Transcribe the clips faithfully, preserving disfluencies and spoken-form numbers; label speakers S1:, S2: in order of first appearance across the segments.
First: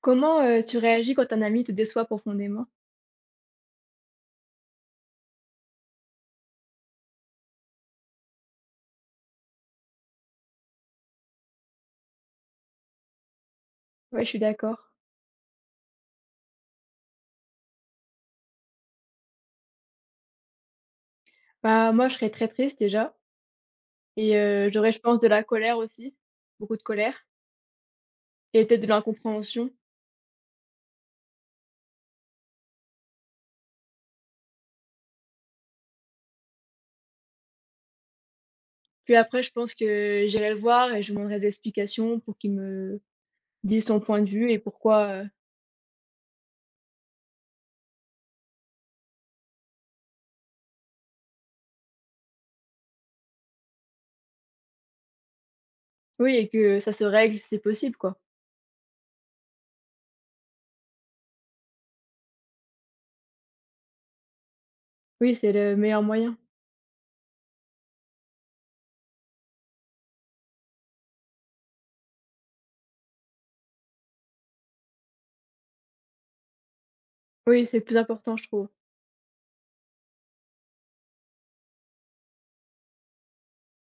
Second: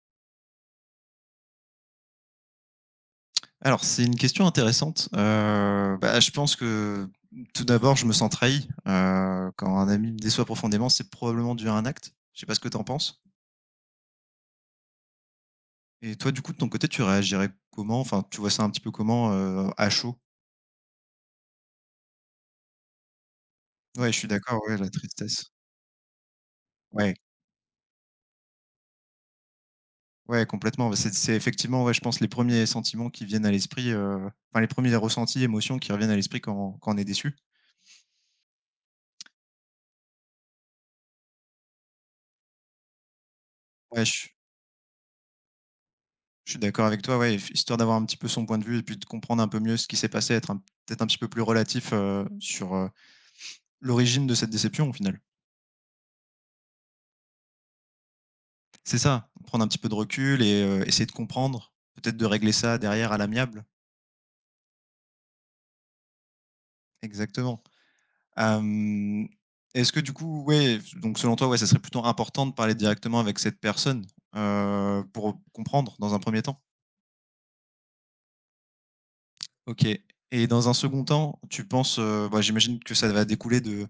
S1: Comment, heu, tu réagis quand un ami te déçoit profondément?
S2: Alors, c'est une question intéressante. Heu, bah, je pense que tout d'abord, je me sens trahi, heu, quand un ami me déçoit profondément, c'est probablement dû à un acte. Je sais pas ce que tu en penses?
S1: Ouais, je suis d'accord.
S2: Et toi, du coup, de ton côté, tu réagirais comment? Enfin, tu vois ça un petit peu comment, heu, à chaud?
S1: Bah, moi, je serais très triste déjà
S2: Ouais, je suis
S1: et
S2: d'accord,
S1: heu,
S2: ouais, la
S1: j'aurais, je pense, de la
S2: tristesse.
S1: colère aussi, beaucoup de
S2: Ouais,
S1: colère et peut-être de l'incompréhension.
S2: ouais, complètement. Bah, c'est c'est effectivement, ouais, je pense les premiers sentiments qui viennent à l'esprit, heu, enfin les premiers ressentis, émotions qui reviennent à l'esprit quand quand on est déçu.
S1: Puis après, je pense que j'irai le voir et je lui demanderai des explications pour qu'il me dise son
S2: Ouais,
S1: point
S2: je
S1: de vue et pourquoi, heu
S2: Je suis d'accord avec toi, ouais, f histoire d'avoir un petit peu son point de vue et puis de comprendre un peu mieux ce qui s'est passé, être un peut-être un petit peu plus relatif, heu, sur, heu, l'origine de cette déception au final.
S1: Oui et que ça se règle si c'est possible, quoi.
S2: C'est ça, prendre un petit peu de recul et heu, essayer de comprendre, peut-être de régler ça derrière à l'amiable.
S1: Oui, c'est le meilleur moyen.
S2: Exactement. Hem, est-ce que du coup, ouais, donc selon toi, ouais, ça serait plutôt important de parler directement avec cette personne, heu, pour comprendre dans un premier temps?
S1: Oui, c'est le plus important, je trouve.
S2: OK, et dans un second temps, tu penses, heu, bah, j'imagine que ça va découler de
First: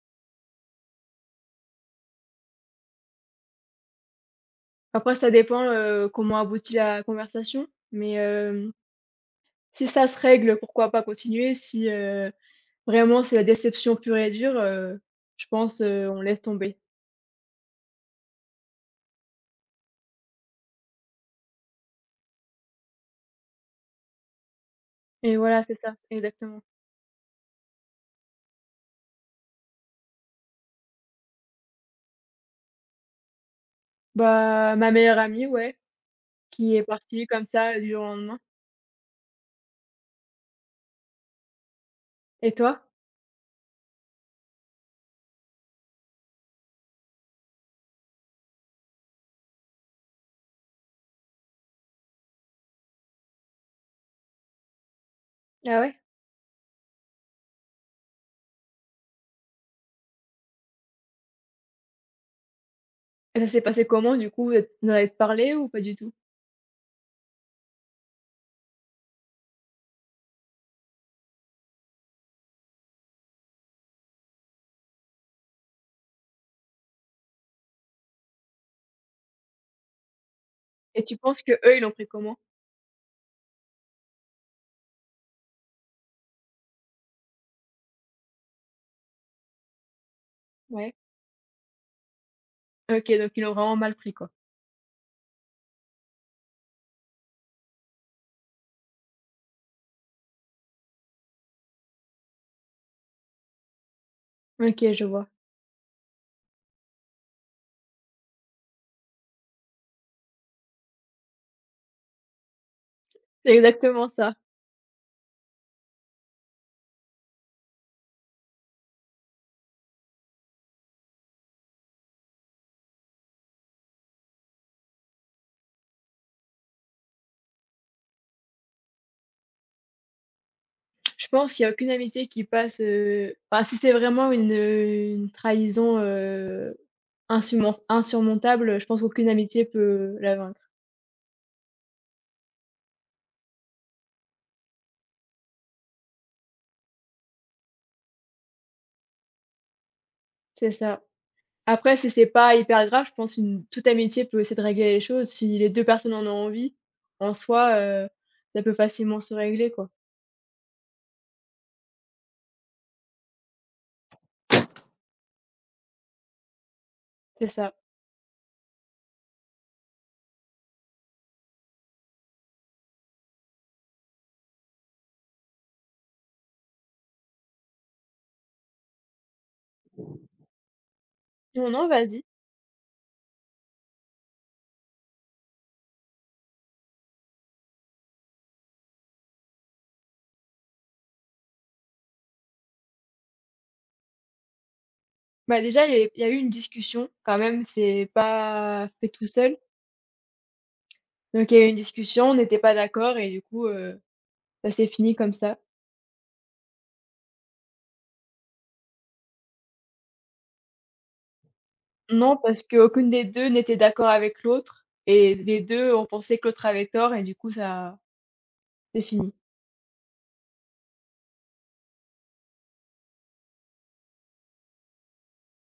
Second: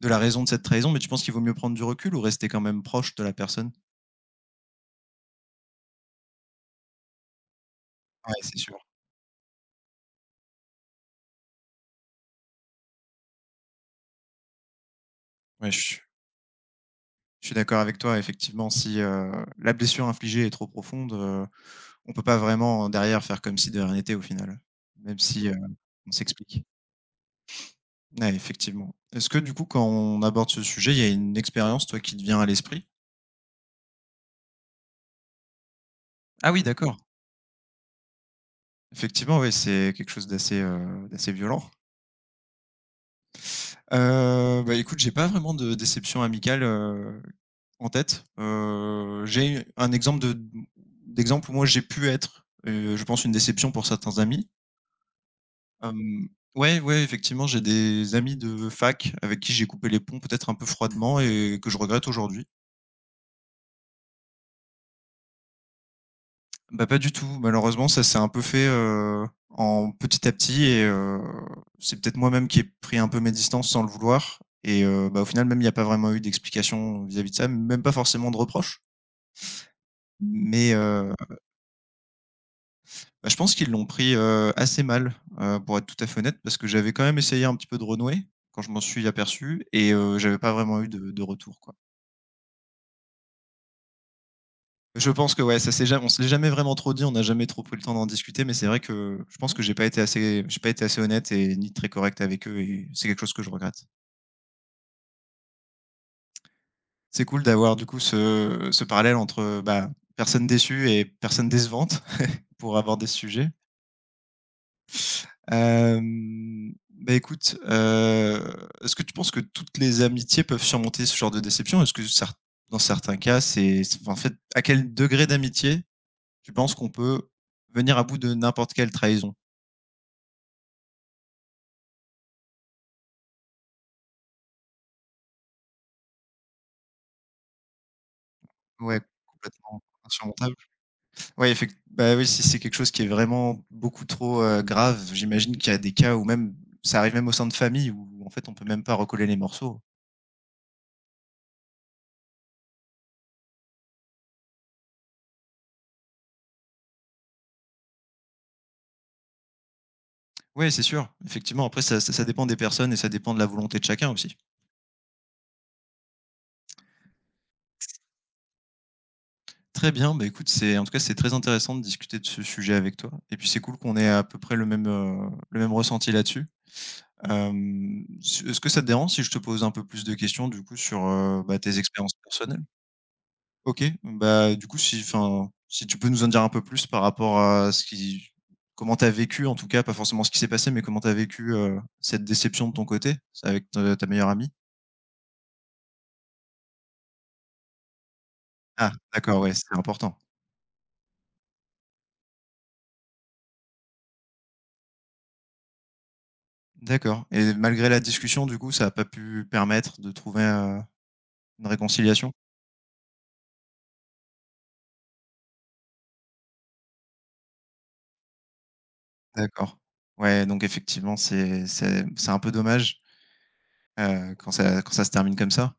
S2: De la raison de cette trahison, mais tu penses qu'il vaut mieux prendre du recul ou rester quand même proche de la personne?
S1: Après, ça dépend, heu, comment aboutit la conversation, mais
S2: Ouais, c'est
S1: hem,
S2: sûr.
S1: si ça se règle, pourquoi pas continuer si, heu Vraiment, c'est la déception pure et dure, heu, je
S2: Ouais, je
S1: pense,
S2: suis
S1: heu, on laisse tomber
S2: je suis d'accord avec toi. Effectivement, si, heu, la blessure infligée est trop profonde, heu, on peut pas vraiment derrière faire comme si de rien n'était au final, même
S1: et
S2: si, heu,
S1: voilà, c'est ça,
S2: on
S1: exactement.
S2: s'explique. Ouais, effectivement. Est-ce que du coup, quand on aborde ce sujet, il y a une expérience, toi, qui te vient à l'esprit?
S1: Bah, ma meilleure amie, ouais,
S2: Ah oui,
S1: qui est
S2: d'accord.
S1: partie comme ça, du jour au lendemain.
S2: Effectivement, oui, c'est quelque chose d'assez, heu, d'assez violent.
S1: Et toi?
S2: Heu, bah, écoute, j'ai pas vraiment de déception amicale, heu, en tête. Heu, j'ai un exemple de d'exemple où moi j'ai pu être, heu, je pense une déception pour certains amis.
S1: Ah ouais?
S2: Hem, ouais, ouais, effectivement, j'ai des amis de fac avec qui j'ai coupé les ponts peut-être un peu froidement et que je regrette aujourd'hui.
S1: Et ça s'est passé comment du coup? Vous êtes vous en avez parlé ou pas du tout?
S2: Bah, pas du tout, malheureusement, ça s'est un peu fait, heu, en petit à petit et heu, c'est peut-être moi-même qui ai pris un peu mes distances sans le vouloir et heu, bah, au final, même il y a pas vraiment eu d'explication vis-à-vis de ça, même pas forcément de reproches. Mais
S1: Et
S2: heu,
S1: tu penses qu'eux, ils l'ont pris comment?
S2: bah, je pense qu'ils l'ont pris, heu, assez mal, heu, pour être tout à fait honnête, parce que j'avais quand même essayé un petit peu de renouer quand je m'en suis aperçu et heu, j'avais pas vraiment eu Mmh.
S1: Ouais.
S2: de de retour, quoi.
S1: OK, donc ils l'ont vraiment mal pris, quoi.
S2: Je pense que ouais, ça s'est ja on se l'est jamais vraiment trop dit, on n'a jamais trop pris le temps d'en discuter, mais c'est vrai que je pense que j'ai pas été assez j'ai pas été assez honnête et ni très correct avec eux et c'est quelque chose que je regrette.
S1: OK, je vois.
S2: C'est cool d'avoir du coup ce ce parallèle entre, bah, personnes déçues et personne décevante pour aborder ce sujet.
S1: C'est exactement ça.
S2: Hem, bah, écoute, heu, est-ce que tu penses que toutes les amitiés peuvent surmonter ce genre de déception? Est-ce que cer dans certains cas, c'est c'est enfin, en fait, à quel degré d'amitié tu penses qu'on peut venir à bout de n'importe quelle trahison?
S1: Je pense qu'il y a aucune amitié qui passe, heu, enfin, si c'est vraiment une, heu, une trahison, heu, insurmon insurmontable, je
S2: Ouais,
S1: pense qu'aucune amitié
S2: complètement
S1: peut la
S2: insurmontable.
S1: vaincre.
S2: Ouais, effect bah, oui, si c'est quelque chose qui est vraiment beaucoup trop, heu, grave, j'imagine qu'il y a des cas où même ça arrive même au sein de famille où en fait, on peut même pas recoller les morceaux.
S1: C'est ça. Après, si c'est pas hyper grave, je pense une toute amitié peut essayer de régler les choses. Si les deux personnes en ont envie, en soi, heu, ça peut facilement se régler, quoi.
S2: Ouais, c'est sûr, effectivement, après ça ça ça dépend des personnes et ça dépend de la volonté de chacun aussi.
S1: C'est ça.
S2: Très bien, bah, écoute, c'est en tout cas, c'est très intéressant de discuter de ce sujet avec toi et puis c'est cool qu'on ait à peu près le même, heu, le même ressenti là-dessus. Hem, ce est-ce que ça te dérange si je te pose un peu plus de questions du coup sur, heu, bah,
S1: Non,
S2: tes
S1: non,
S2: expériences
S1: vas-y.
S2: personnelles? OK, bah, du coup si enfin, si tu peux nous en dire un peu plus par rapport à ce qui comment t'as vécu en tout cas, pas forcément ce qui s'est passé, mais comment t'as vécu, heu, cette déception de ton côté? C'est avec te ta meilleure amie?
S1: Bah, déjà, il y a il y a eu une discussion quand même, c'est pas
S2: Ah
S1: fait tout
S2: d'accord, ouais,
S1: seul.
S2: c'est important.
S1: Donc il y a eu une discussion, on n'était pas d'accord et du coup, heu, ça s'est fini comme ça.
S2: D'accord, et malgré la discussion du coup, ça a pas pu permettre de trouver, heu une réconciliation?
S1: Non, parce qu'aucune des deux n'était d'accord avec l'autre et les deux ont pensé que l'autre avait tort et du coup ça c'est fini.
S2: D'accord. Ouais, donc effectivement, c'est c'est c'est un peu dommage, heu, quand ça quand ça se termine comme ça.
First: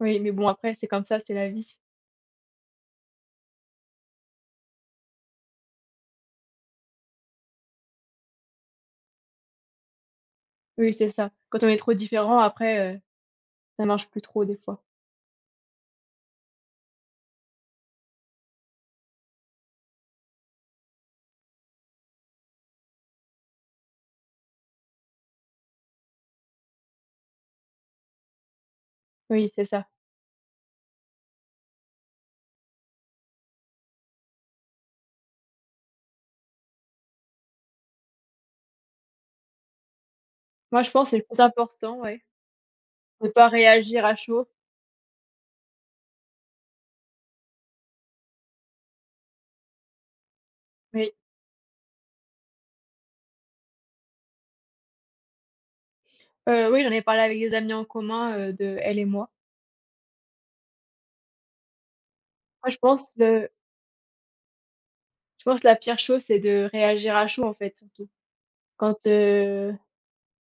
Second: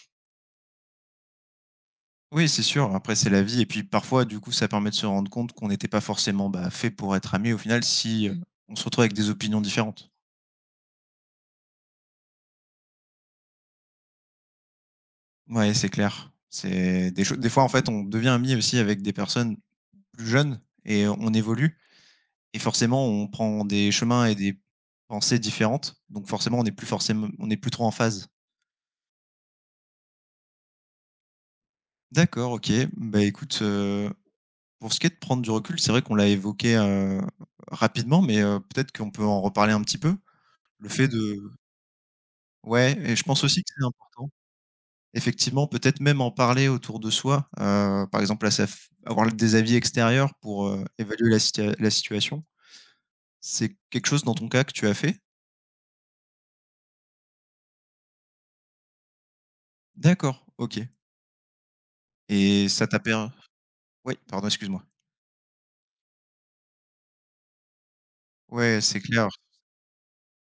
S1: Oui, mais bon après c'est comme ça, c'est la vie.
S2: Oui, c'est sûr, après c'est la vie et puis parfois, du coup, ça permet de se rendre compte qu'on n'était pas forcément, bah, fait pour être amis au final si, heu, Mmh. on se retrouve avec des opinions différentes.
S1: Oui, c'est ça. Quand on est trop différent après, heu, ça marche plus trop des fois.
S2: Ouais, c'est clair. C'est des choses. Des fois, en fait, on devient ami aussi avec des personnes plus jeunes et on évolue et forcément, on prend des chemins et des pensées différentes, donc forcément, on n'est plus forcément on n'est plus trop en phase.
S1: Oui, c'est ça.
S2: D'accord, OK. Bah, écoute, heu Pour ce qui est de prendre du recul, c'est vrai qu'on l'a évoqué, heu, rapidement, mais heu, peut-être qu'on peut en reparler un petit peu.
S1: Moi,
S2: Le
S1: je
S2: fait
S1: pense que c'est le
S2: de
S1: plus important, ouais,
S2: ouais et je
S1: de
S2: pense
S1: pas
S2: aussi que c'est
S1: réagir à
S2: important.
S1: chaud.
S2: Effectivement, peut-être même en parler autour de soi, heu, par exemple à sa f avoir des avis extérieurs pour, heu,
S1: Oui,
S2: évaluer la situa la situation. C'est quelque chose dans ton cas que tu as fait?
S1: heu, oui, j'en ai parlé avec des amis en commun, heu, de elle et moi.
S2: D'accord, OK et
S1: Moi, je
S2: ça t'a
S1: pense
S2: per
S1: le
S2: oui, pardon, excuse-moi.
S1: je pense que la pire chose, c'est de réagir à chaud, en fait, surtout.
S2: Ouais,
S1: Quand,
S2: c'est clair.
S1: heu,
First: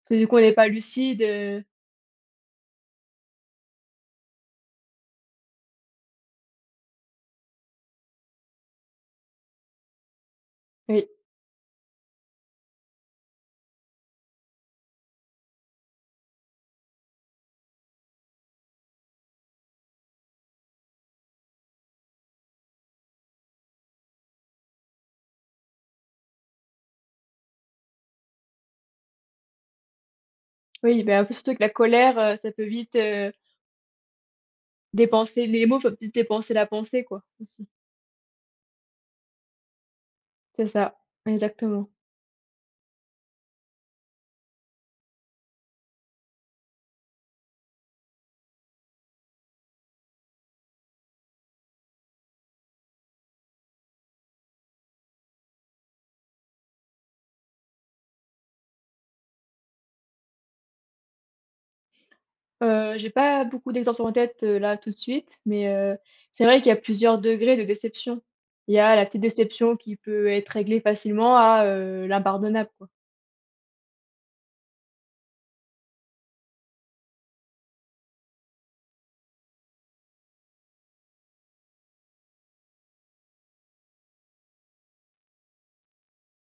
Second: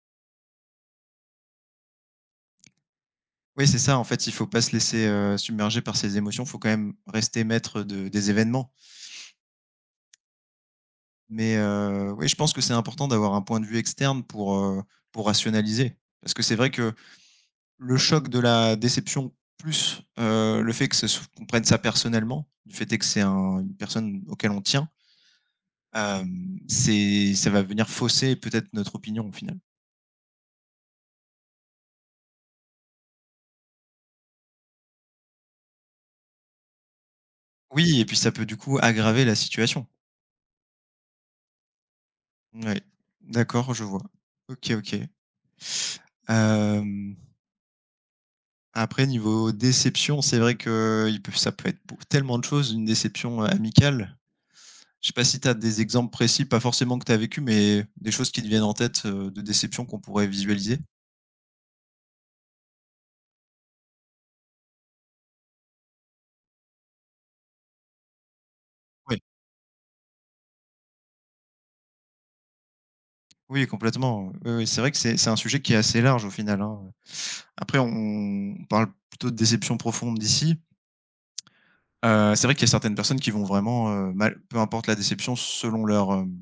S1: que du coup, on n'est pas lucide, heu,
S2: Oui, c'est ça, en fait, il faut pas se laisser, heu, submerger par ses émotions. Il faut quand même rester maître de des événements.
S1: Oui,
S2: Mais heu, oui, je pense que c'est important d'avoir un point de vue externe pour, heu, pour rationaliser. Parce que c'est vrai que le choc de la déception plus, heu, le fait que ce soi qu'on prenne ça personnellement, du fait est que c'est un une personne auquel on tient, hem, c'est ça va venir fausser peut-être notre opinion au final.
S1: oui, ben, un peu surtout que la colère, heu, ça peut vite, heu, dépenser les mots peuvent vite dépenser la pensée, quoi, aussi.
S2: Oui et puis ça peut du coup aggraver la situation.
S1: C'est ça, exactement.
S2: Ouais, d'accord, je vois. OK, OK. Hem, après niveau déception, c'est vrai que il peut ça peut être pour tellement de choses une déception, amicale. Je sais pas si tu as des exemples précis, pas forcément que tu as vécu, mais des choses qui te viennent en tête, heu, de déception qu'on pourrait visualiser?
S1: Heu, j'ai pas beaucoup d'exemples en tête, heu, là, tout de suite, mais heu, c'est vrai qu'il y a plusieurs degrés de déception. Il y a la
S2: Oui,
S1: petite déception qui peut être réglée facilement à, heu, l'impardonnable, quoi.
S2: oui, complètement. Oui, oui, c'est vrai que c'est c'est un sujet qui est assez large au final, hein. Après on on parle plutôt de déception profonde ici. Heu, c'est vrai qu'il y a certaines personnes qui vont vraiment, heu, mal peu importe la déception selon leur, hem,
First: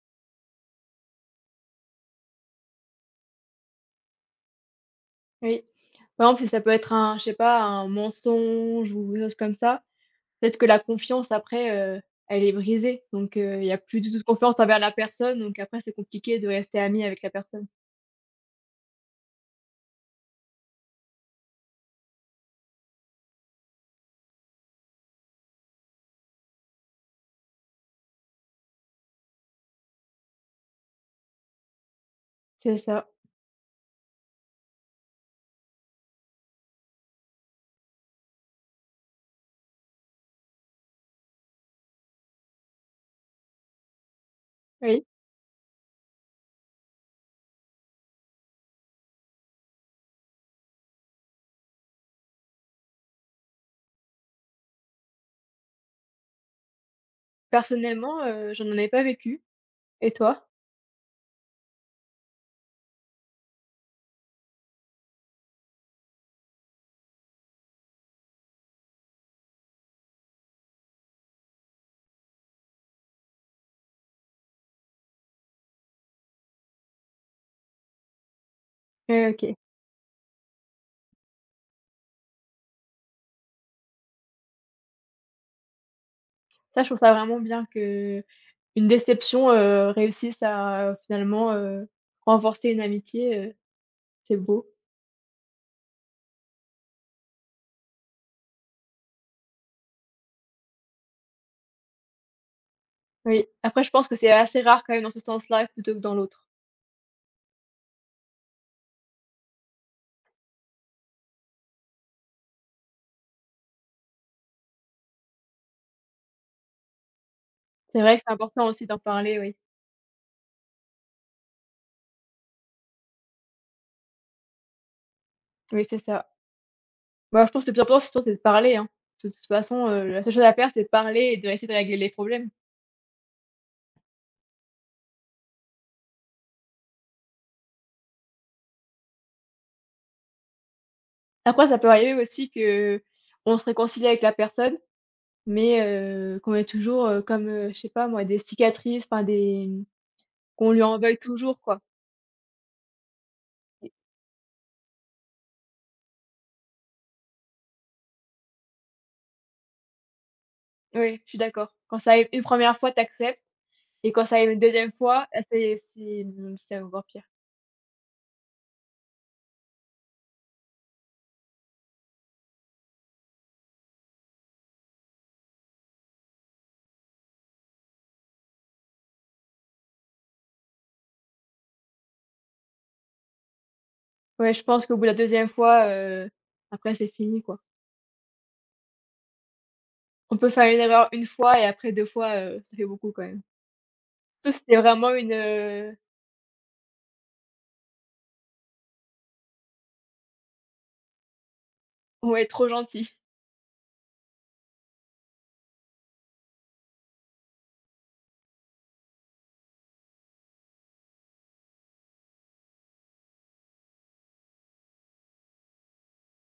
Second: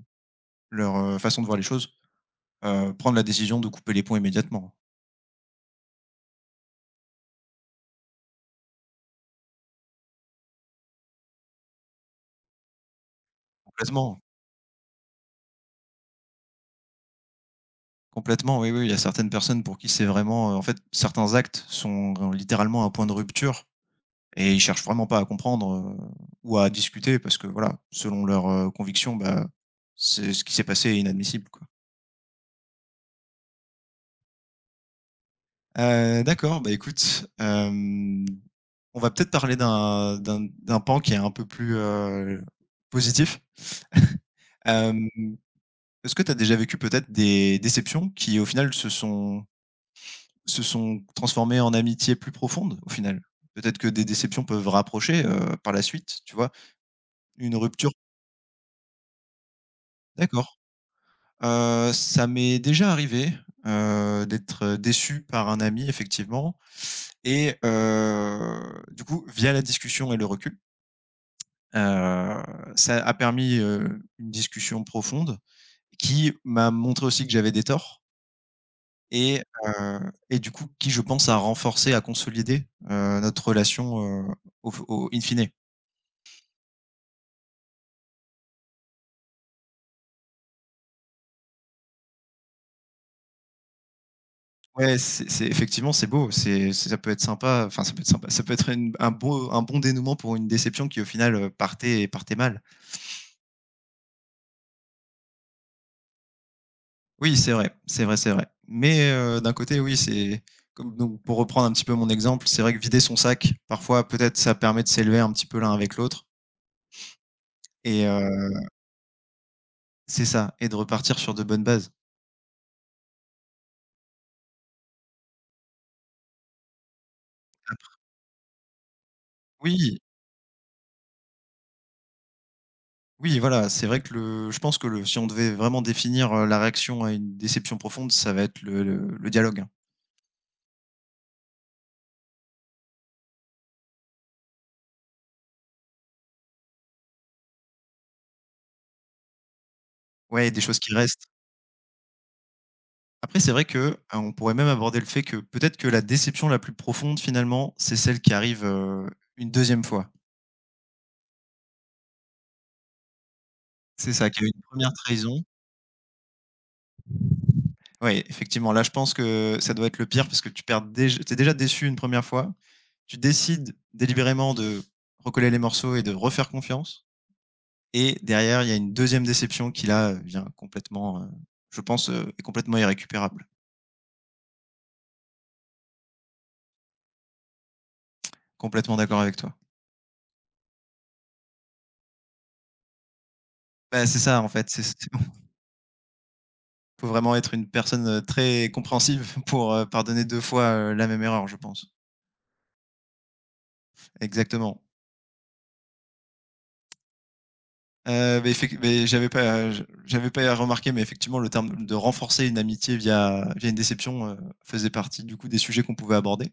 S2: leur, heu, façon de voir les choses, heu, prendre la décision de couper les ponts immédiatement.
S1: Oui. Par exemple, si ça peut être un je sais pas, un mensonge ou quelque chose comme ça, peut-être que la confiance après, heu, elle est brisée, donc heu, il y a plus du tout
S2: Complètement,
S1: de confiance envers la personne, donc après c'est compliqué de rester ami avec la personne.
S2: complètement, oui, oui, il y a certaines personnes pour qui c'est vraiment, heu, en fait, certains actes sont euh, littéralement un point de rupture. Et ils cherchent vraiment pas à comprendre, heu, ou à discuter parce que voilà, selon leurs, heu, convictions, bah, c'est ce qui s'est passé est inadmissible, quoi.
S1: C'est ça,
S2: Heu, d'accord, bah, écoute, hem, on va peut-être parler d'un d'un d'un pan qui est un peu plus, heu, positif.
S1: oui.
S2: Hem, est-ce que tu as déjà vécu peut-être des déceptions qui, au final, se sont se sont transformées en amitiés plus profondes, au final? Peut-être que des déceptions peuvent rapprocher, heu, par la suite, tu vois? Une rupture
S1: Personnellement, heu, je n'en ai pas vécu. Et toi?
S2: d'accord. Heu, ça m'est déjà arrivé, heu, d'être, déçu par un ami effectivement et heu, du coup via la discussion et le recul, heu, ça a permis, heu, une discussion profonde qui m'a montré aussi que j'avais des torts
S1: Ouais,
S2: et
S1: OK.
S2: heu et du coup qui je pense a renforcé, a consolidé, heu, notre relation, heu, au f au in fine.
S1: Ça, je trouve ça vraiment bien que une déception, heu, réussisse à euh, finalement, heu, renforcer une amitié, heu, c'est beau.
S2: Ouais, c'est c'est effectivement c'est beau, c'est c'est ça peut être sympa, enfin ça peut être sympa, ça peut être une un beau un bon dénouement pour une déception qui au final, heu, partait partait mal.
S1: Oui. Après je pense que c'est assez rare quand même dans ce sens-là plutôt que dans l'autre.
S2: Oui, c'est vrai, c'est vrai, c'est vrai. Mais heu, d'un côté, oui, c'est comme donc pour reprendre un petit peu mon exemple, c'est vrai que vider son sac, parfois, peut-être, ça permet de s'élever un petit peu l'un avec l'autre
S1: C'est
S2: et
S1: vrai que c'est
S2: heu
S1: important aussi d'en parler, oui.
S2: c'est ça et de repartir sur de bonnes bases.
S1: Oui, c'est ça. Bah, je pense que le
S2: Ap
S1: plus important, c'est sûr, c'est de parler, hein. De toute façon,
S2: oui,
S1: heu, la seule chose à faire, c'est de parler et de essayer de régler les problèmes.
S2: oui, voilà, c'est vrai que le je pense que le si on devait vraiment définir, heu, la réaction à une déception profonde, ça va être le le le dialogue. Hein.
S1: Après ça peut arriver aussi que on se réconcilie avec la personne, mais heu, qu'on ait toujours, heu, comme, heu, je sais pas moi, des cicatrices, enfin des
S2: Ouais, des
S1: qu'on
S2: choses
S1: lui
S2: qui
S1: en veuille
S2: restent.
S1: toujours, quoi.
S2: Après, c'est vrai que, heu, on pourrait même aborder le fait que, peut-être que la déception la plus profonde, finalement, c'est celle qui arrive, heu, une deuxième fois.
S1: Oui, je suis d'accord. Quand ça arrive une première fois, t'acceptes. Et
S2: C'est
S1: quand
S2: ça,
S1: ça
S2: qu'il y a
S1: arrive
S2: eu
S1: une
S2: une
S1: deuxième
S2: première
S1: fois, ah
S2: trahison.
S1: c'est c'est, mmh, c'est encore pire.
S2: Oui, effectivement, là, je pense que ça doit être le pire parce que tu perds déjà. T'es déjà déçu une première fois. Tu décides délibérément de recoller les morceaux et de refaire confiance, et derrière, il y a une deuxième déception qui là, vient complètement, heu, je pense, heu, est complètement irrécupérable.
S1: Ouais, je pense qu'au bout de la deuxième fois, heu, après c'est fini, quoi.
S2: Complètement d'accord avec toi.
S1: On peut faire une erreur une fois et après deux fois, heu, ça fait beaucoup quand même.
S2: Bah, c'est ça en
S1: Surtout si
S2: fait,
S1: tu
S2: c'est c
S1: vraiment une, heu
S2: faut vraiment être une personne, heu, très compréhensive pour, heu, pardonner deux fois, heu, la même erreur, je pense.
S1: Ouais, trop gentil.
S2: Exactement. Heu, beh, effec beh, j'avais pas j'avais pas remarqué, mais effectivement, le terme de renforcer une amitié via via une déception, heu, faisait partie, du coup, des sujets qu'on pouvait aborder.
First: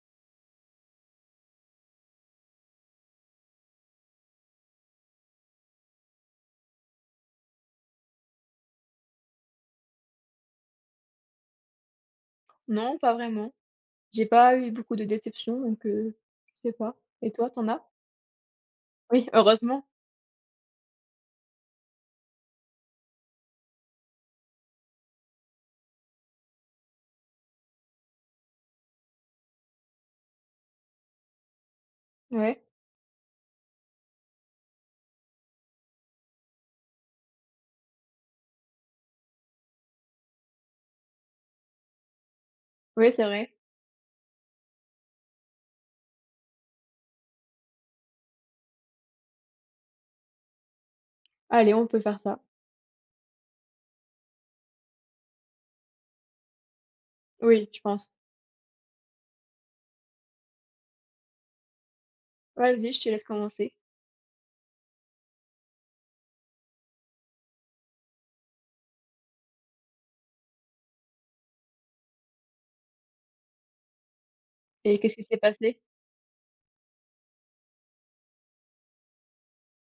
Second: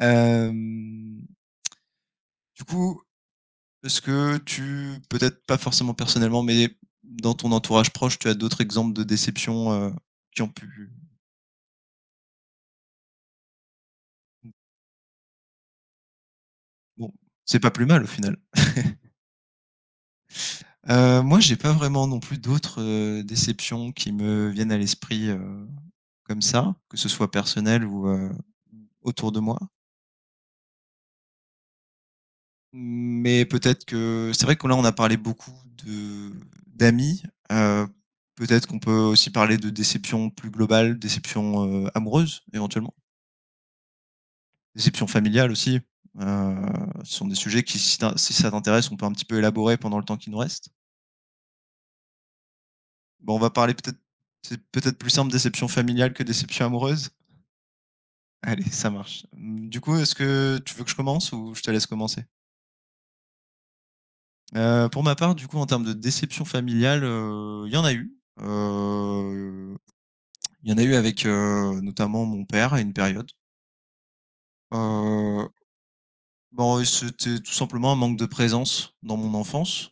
S2: Hem, du coup, est-ce que tu peut-être pas forcément personnellement, mais dans ton entourage proche, tu as d'autres exemples de déceptions, heu, qui ont pu
S1: Non, pas vraiment. J'ai pas eu beaucoup de déceptions donc heu, je sais pas.
S2: bon,
S1: Et toi, tu
S2: c'est
S1: en
S2: pas
S1: as?
S2: plus mal, au final.
S1: Oui, heureusement.
S2: Heu, moi, j'ai pas vraiment non plus d'autres, heu, déceptions qui me viennent à l'esprit, heu, comme ça, que ce soit personnel ou, heu, autour de moi.
S1: Ouais.
S2: Mais peut-être que c'est vrai que là, on a parlé beaucoup de d'amis, heu, peut-être qu'on peut aussi parler de déception plus globale, déception, heu, amoureuse éventuellement,
S1: Oui, c'est vrai.
S2: déception familiale aussi, heu, ce sont des sujets qui si t'in si ça t'intéresse, on peut un petit peu élaborer pendant le temps qui nous reste.
S1: Allez, on peut faire ça.
S2: Bon, on va parler peut-être c'est peut-être plus simple déception familiale que déception amoureuse?
S1: Oui, je pense.
S2: Allez, ça marche. Mmh, du coup, est-ce que tu veux que je commence ou je te laisse commencer?
S1: Vas-y, je te laisse commencer.
S2: Heu, pour ma part, du coup, en termes de déception familiale, heu, il y en a eu. Heu, il y en a eu avec, heu, notamment mon père à une période.
S1: Et qu'est-ce qui s'est
S2: Heu,
S1: passé?
S2: bon, c'était tout simplement un manque de présence dans mon enfance.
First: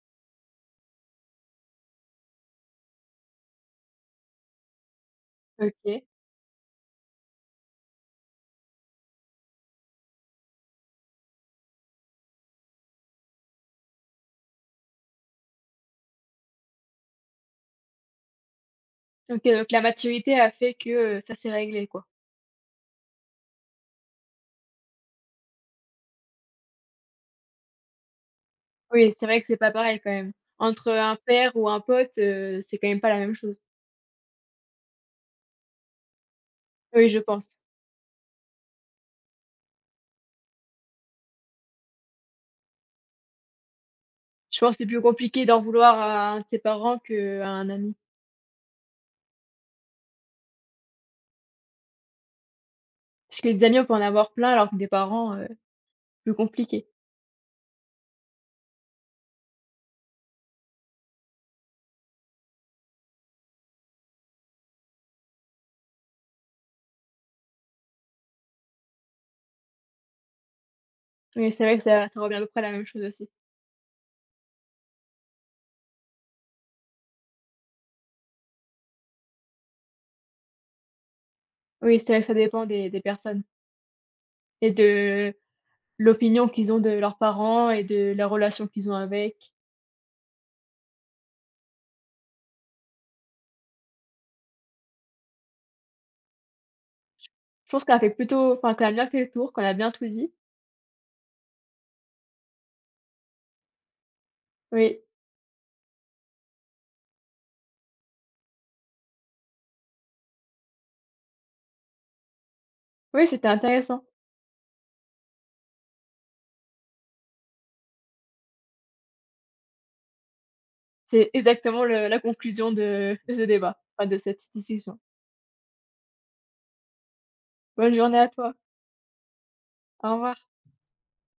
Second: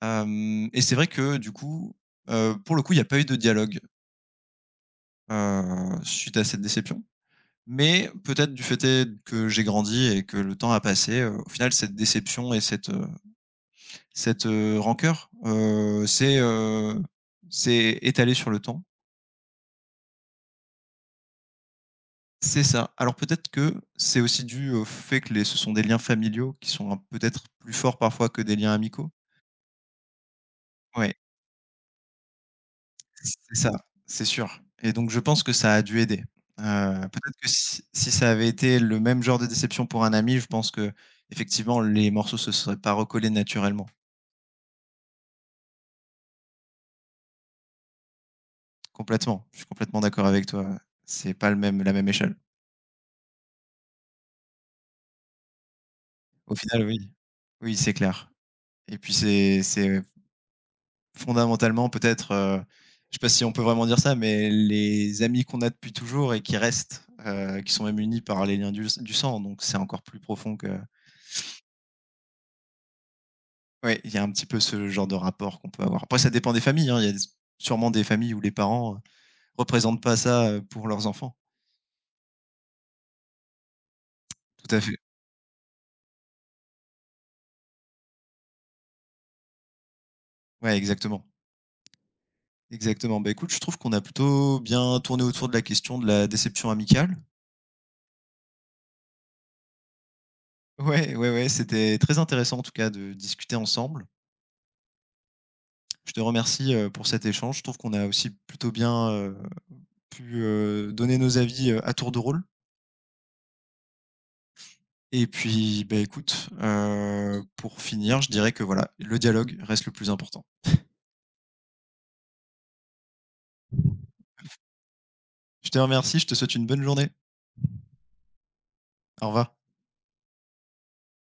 S2: Hem et c'est vrai que du coup, heu, pour le coup, il n'y a pas eu de dialogue, heu,
S1: OK.
S2: suite à cette déception. Mais peut-être du fait est que j'ai grandi et que le temps a passé, heu, au final, cette déception et cette, heu cette, heu, rancœur, heu, c'est heu, s'est étalée sur le temps.
S1: OK, donc la maturité a fait que, heu, ça s'est réglé, quoi.
S2: C'est ça. Alors peut-être que c'est aussi dû au fait que les ce sont des liens familiaux qui sont un- peut-être plus forts parfois que des liens amicaux?
S1: Oui, c'est vrai que c'est pas pareil quand même. Entre
S2: Ouais,
S1: un père ou un pote, heu, c'est quand même pas la même
S2: c'est
S1: chose.
S2: ça, c'est sûr et donc je pense que ça a dû aider. Heu,
S1: Oui, je
S2: peut-être que
S1: pense.
S2: si si ça avait été le même genre de déception pour un ami, je pense que effectivement les morceaux se seraient pas recollés naturellement.
S1: Je pense que c'est plus compliqué d'en vouloir à un de ses parents qu'à un ami.
S2: Complètement, je suis complètement d'accord avec toi, ouais. C'est pas le même la même échelle.
S1: Parce que des amis, on peut en avoir plein, alors que des parents, heu, plus
S2: Au final,
S1: compliqué.
S2: oui, oui, c'est clair et puis c'est c'est fondamentalement, peut-être, heu, je sais pas si on peut vraiment dire ça, mais les amis qu'on a depuis toujours et qui restent, heu, qui sont même unis par les liens du du sang, donc c'est encore plus profond que.
S1: Oui, c'est vrai que ça ça revient à peu près à la même chose aussi.
S2: Oui, il y a un petit peu ce genre de rapport qu'on peut avoir. Après ça dépend des familles, hein, il y a des sûrement des familles où les parents, heu, représentent pas ça, heu, pour leurs enfants.
S1: Oui, c'est vrai que ça dépend des des personnes et
S2: Tout à fait.
S1: de l'opinion qu'ils ont de leurs parents et de la relation qu'ils ont avec.
S2: Ouais, exactement, exactement. Bah, écoute, je trouve qu'on a plutôt bien tourné autour de la question de la déception amicale.
S1: Je pense qu'on a fait plutôt enfin qu'on a bien fait le tour, qu'on a bien tout dit.
S2: Ouais, ouais, ouais, c'était très intéressant en tout cas de discuter ensemble.
S1: Oui.
S2: Je te remercie, heu, pour cet échange. Je trouve qu'on a aussi plutôt bien, heu, pu, heu, donner nos avis, heu, à tour de rôle
S1: Oui, c'était intéressant.
S2: et puis, bah, écoute, heu, pour finir, je dirais que, voilà, le dialogue reste le plus important.
S1: C'est exactement le la conclusion de de ce débat, enfin de cette discussion.
S2: Je te remercie, je te souhaite une bonne journée.
S1: Bonne journée à toi.
S2: Au revoir.
S1: Au revoir.